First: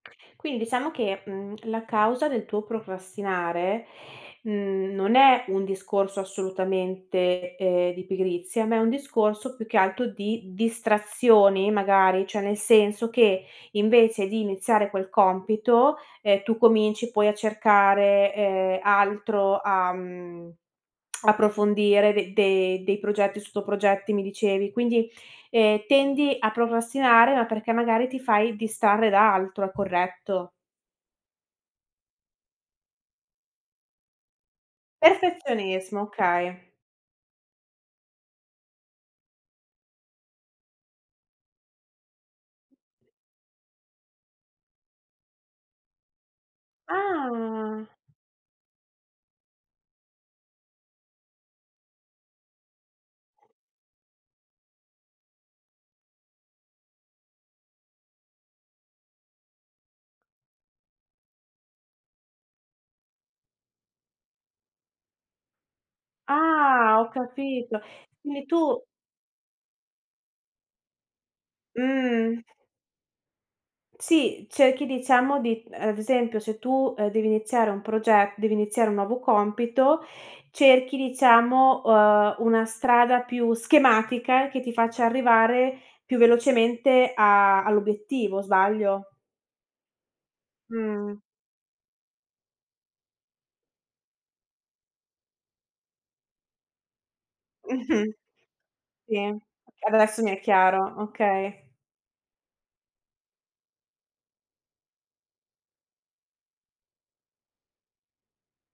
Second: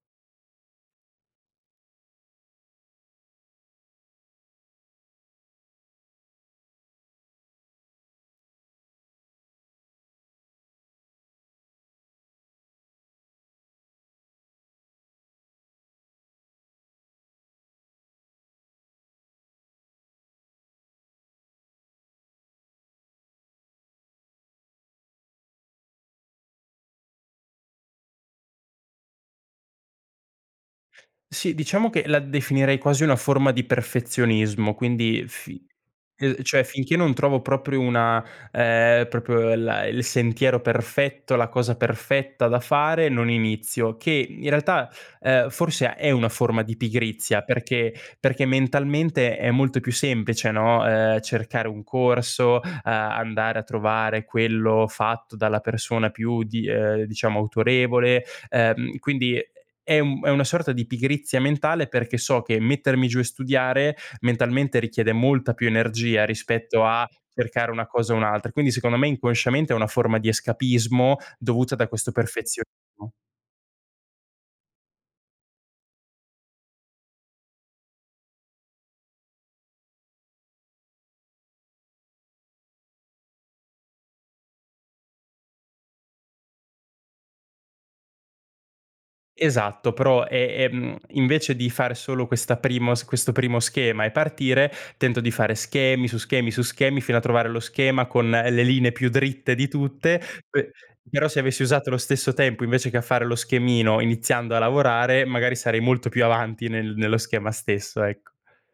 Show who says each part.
Speaker 1: Quin diciamo che, mhmm, la causa del tuo procrastinare, mhmm, non è un discorso assolutamente, ehm, di pigrizia, ma è un discorso, più che altro di distrazioni, magari, cioè nel senso che invece di iniziare quel compito, ehm, tu cominci poi a cercare, ehm, altro, a, mhmm, approfondire de de dei progetti, sotto-progetti, mi dicevi, quindi, ehm, tendi a procrastinare, ma perché magari ti fai distrarre da altro, è corretto?
Speaker 2: Sì, diciamo che la definirei quasi una forma di perfezionismo, quindi fi
Speaker 1: Perfezionismo,
Speaker 2: uhm,
Speaker 1: okay.
Speaker 2: cioè finché non trovo proprio una ehm, proprio la il sentiero perfetto, la cosa perfetta da fare, non inizio, che in realtà, ehm, forse è una forma di pigrizia,
Speaker 1: Ah.
Speaker 2: perché perché mentalmente è molto più semplice, no, ehm, cercare un corso, uhm, andare a trovare quello fatto dalla persona più di uhm, diciamo autorevole, uhm, quindi è è una sorta di pigrizia mentale perché so che mettermi giù e studiare mentalmente richiede molta più energia rispetto
Speaker 1: Ah,
Speaker 2: a
Speaker 1: ho
Speaker 2: cercare
Speaker 1: capito.
Speaker 2: una cosa e
Speaker 1: Quindi
Speaker 2: un'altra. Quindi
Speaker 1: tu
Speaker 2: secondo me inconsciamente è una forma di escapismo dovuta da questo
Speaker 1: Mh.
Speaker 2: perfezionismo.
Speaker 1: Sì, cerchi diciamo di ad esempio se tu, ehm, devi iniziare un proge devi iniziare un nuovo compito, cerchi, diciamo, uhm, una strada più schematica che ti faccia arrivare più velocemente a all'obiettivo, sbaglio?
Speaker 2: Esatto, però è è mhmm,
Speaker 1: Mh.
Speaker 2: invece di fare solo questa primo questo primo schema e partire, tento di fare schemi su schemi su schemi fino a trovare lo schema con le linee più
Speaker 1: Sì,
Speaker 2: dritte di tutte,
Speaker 1: adesso mi è
Speaker 2: pe
Speaker 1: chiaro,
Speaker 2: però se avessi
Speaker 1: okay.
Speaker 2: usato lo stesso tempo invece che a fare lo schemino, iniziando a lavorare, magari sarei molto più avanti nel nello schema stesso, ecco.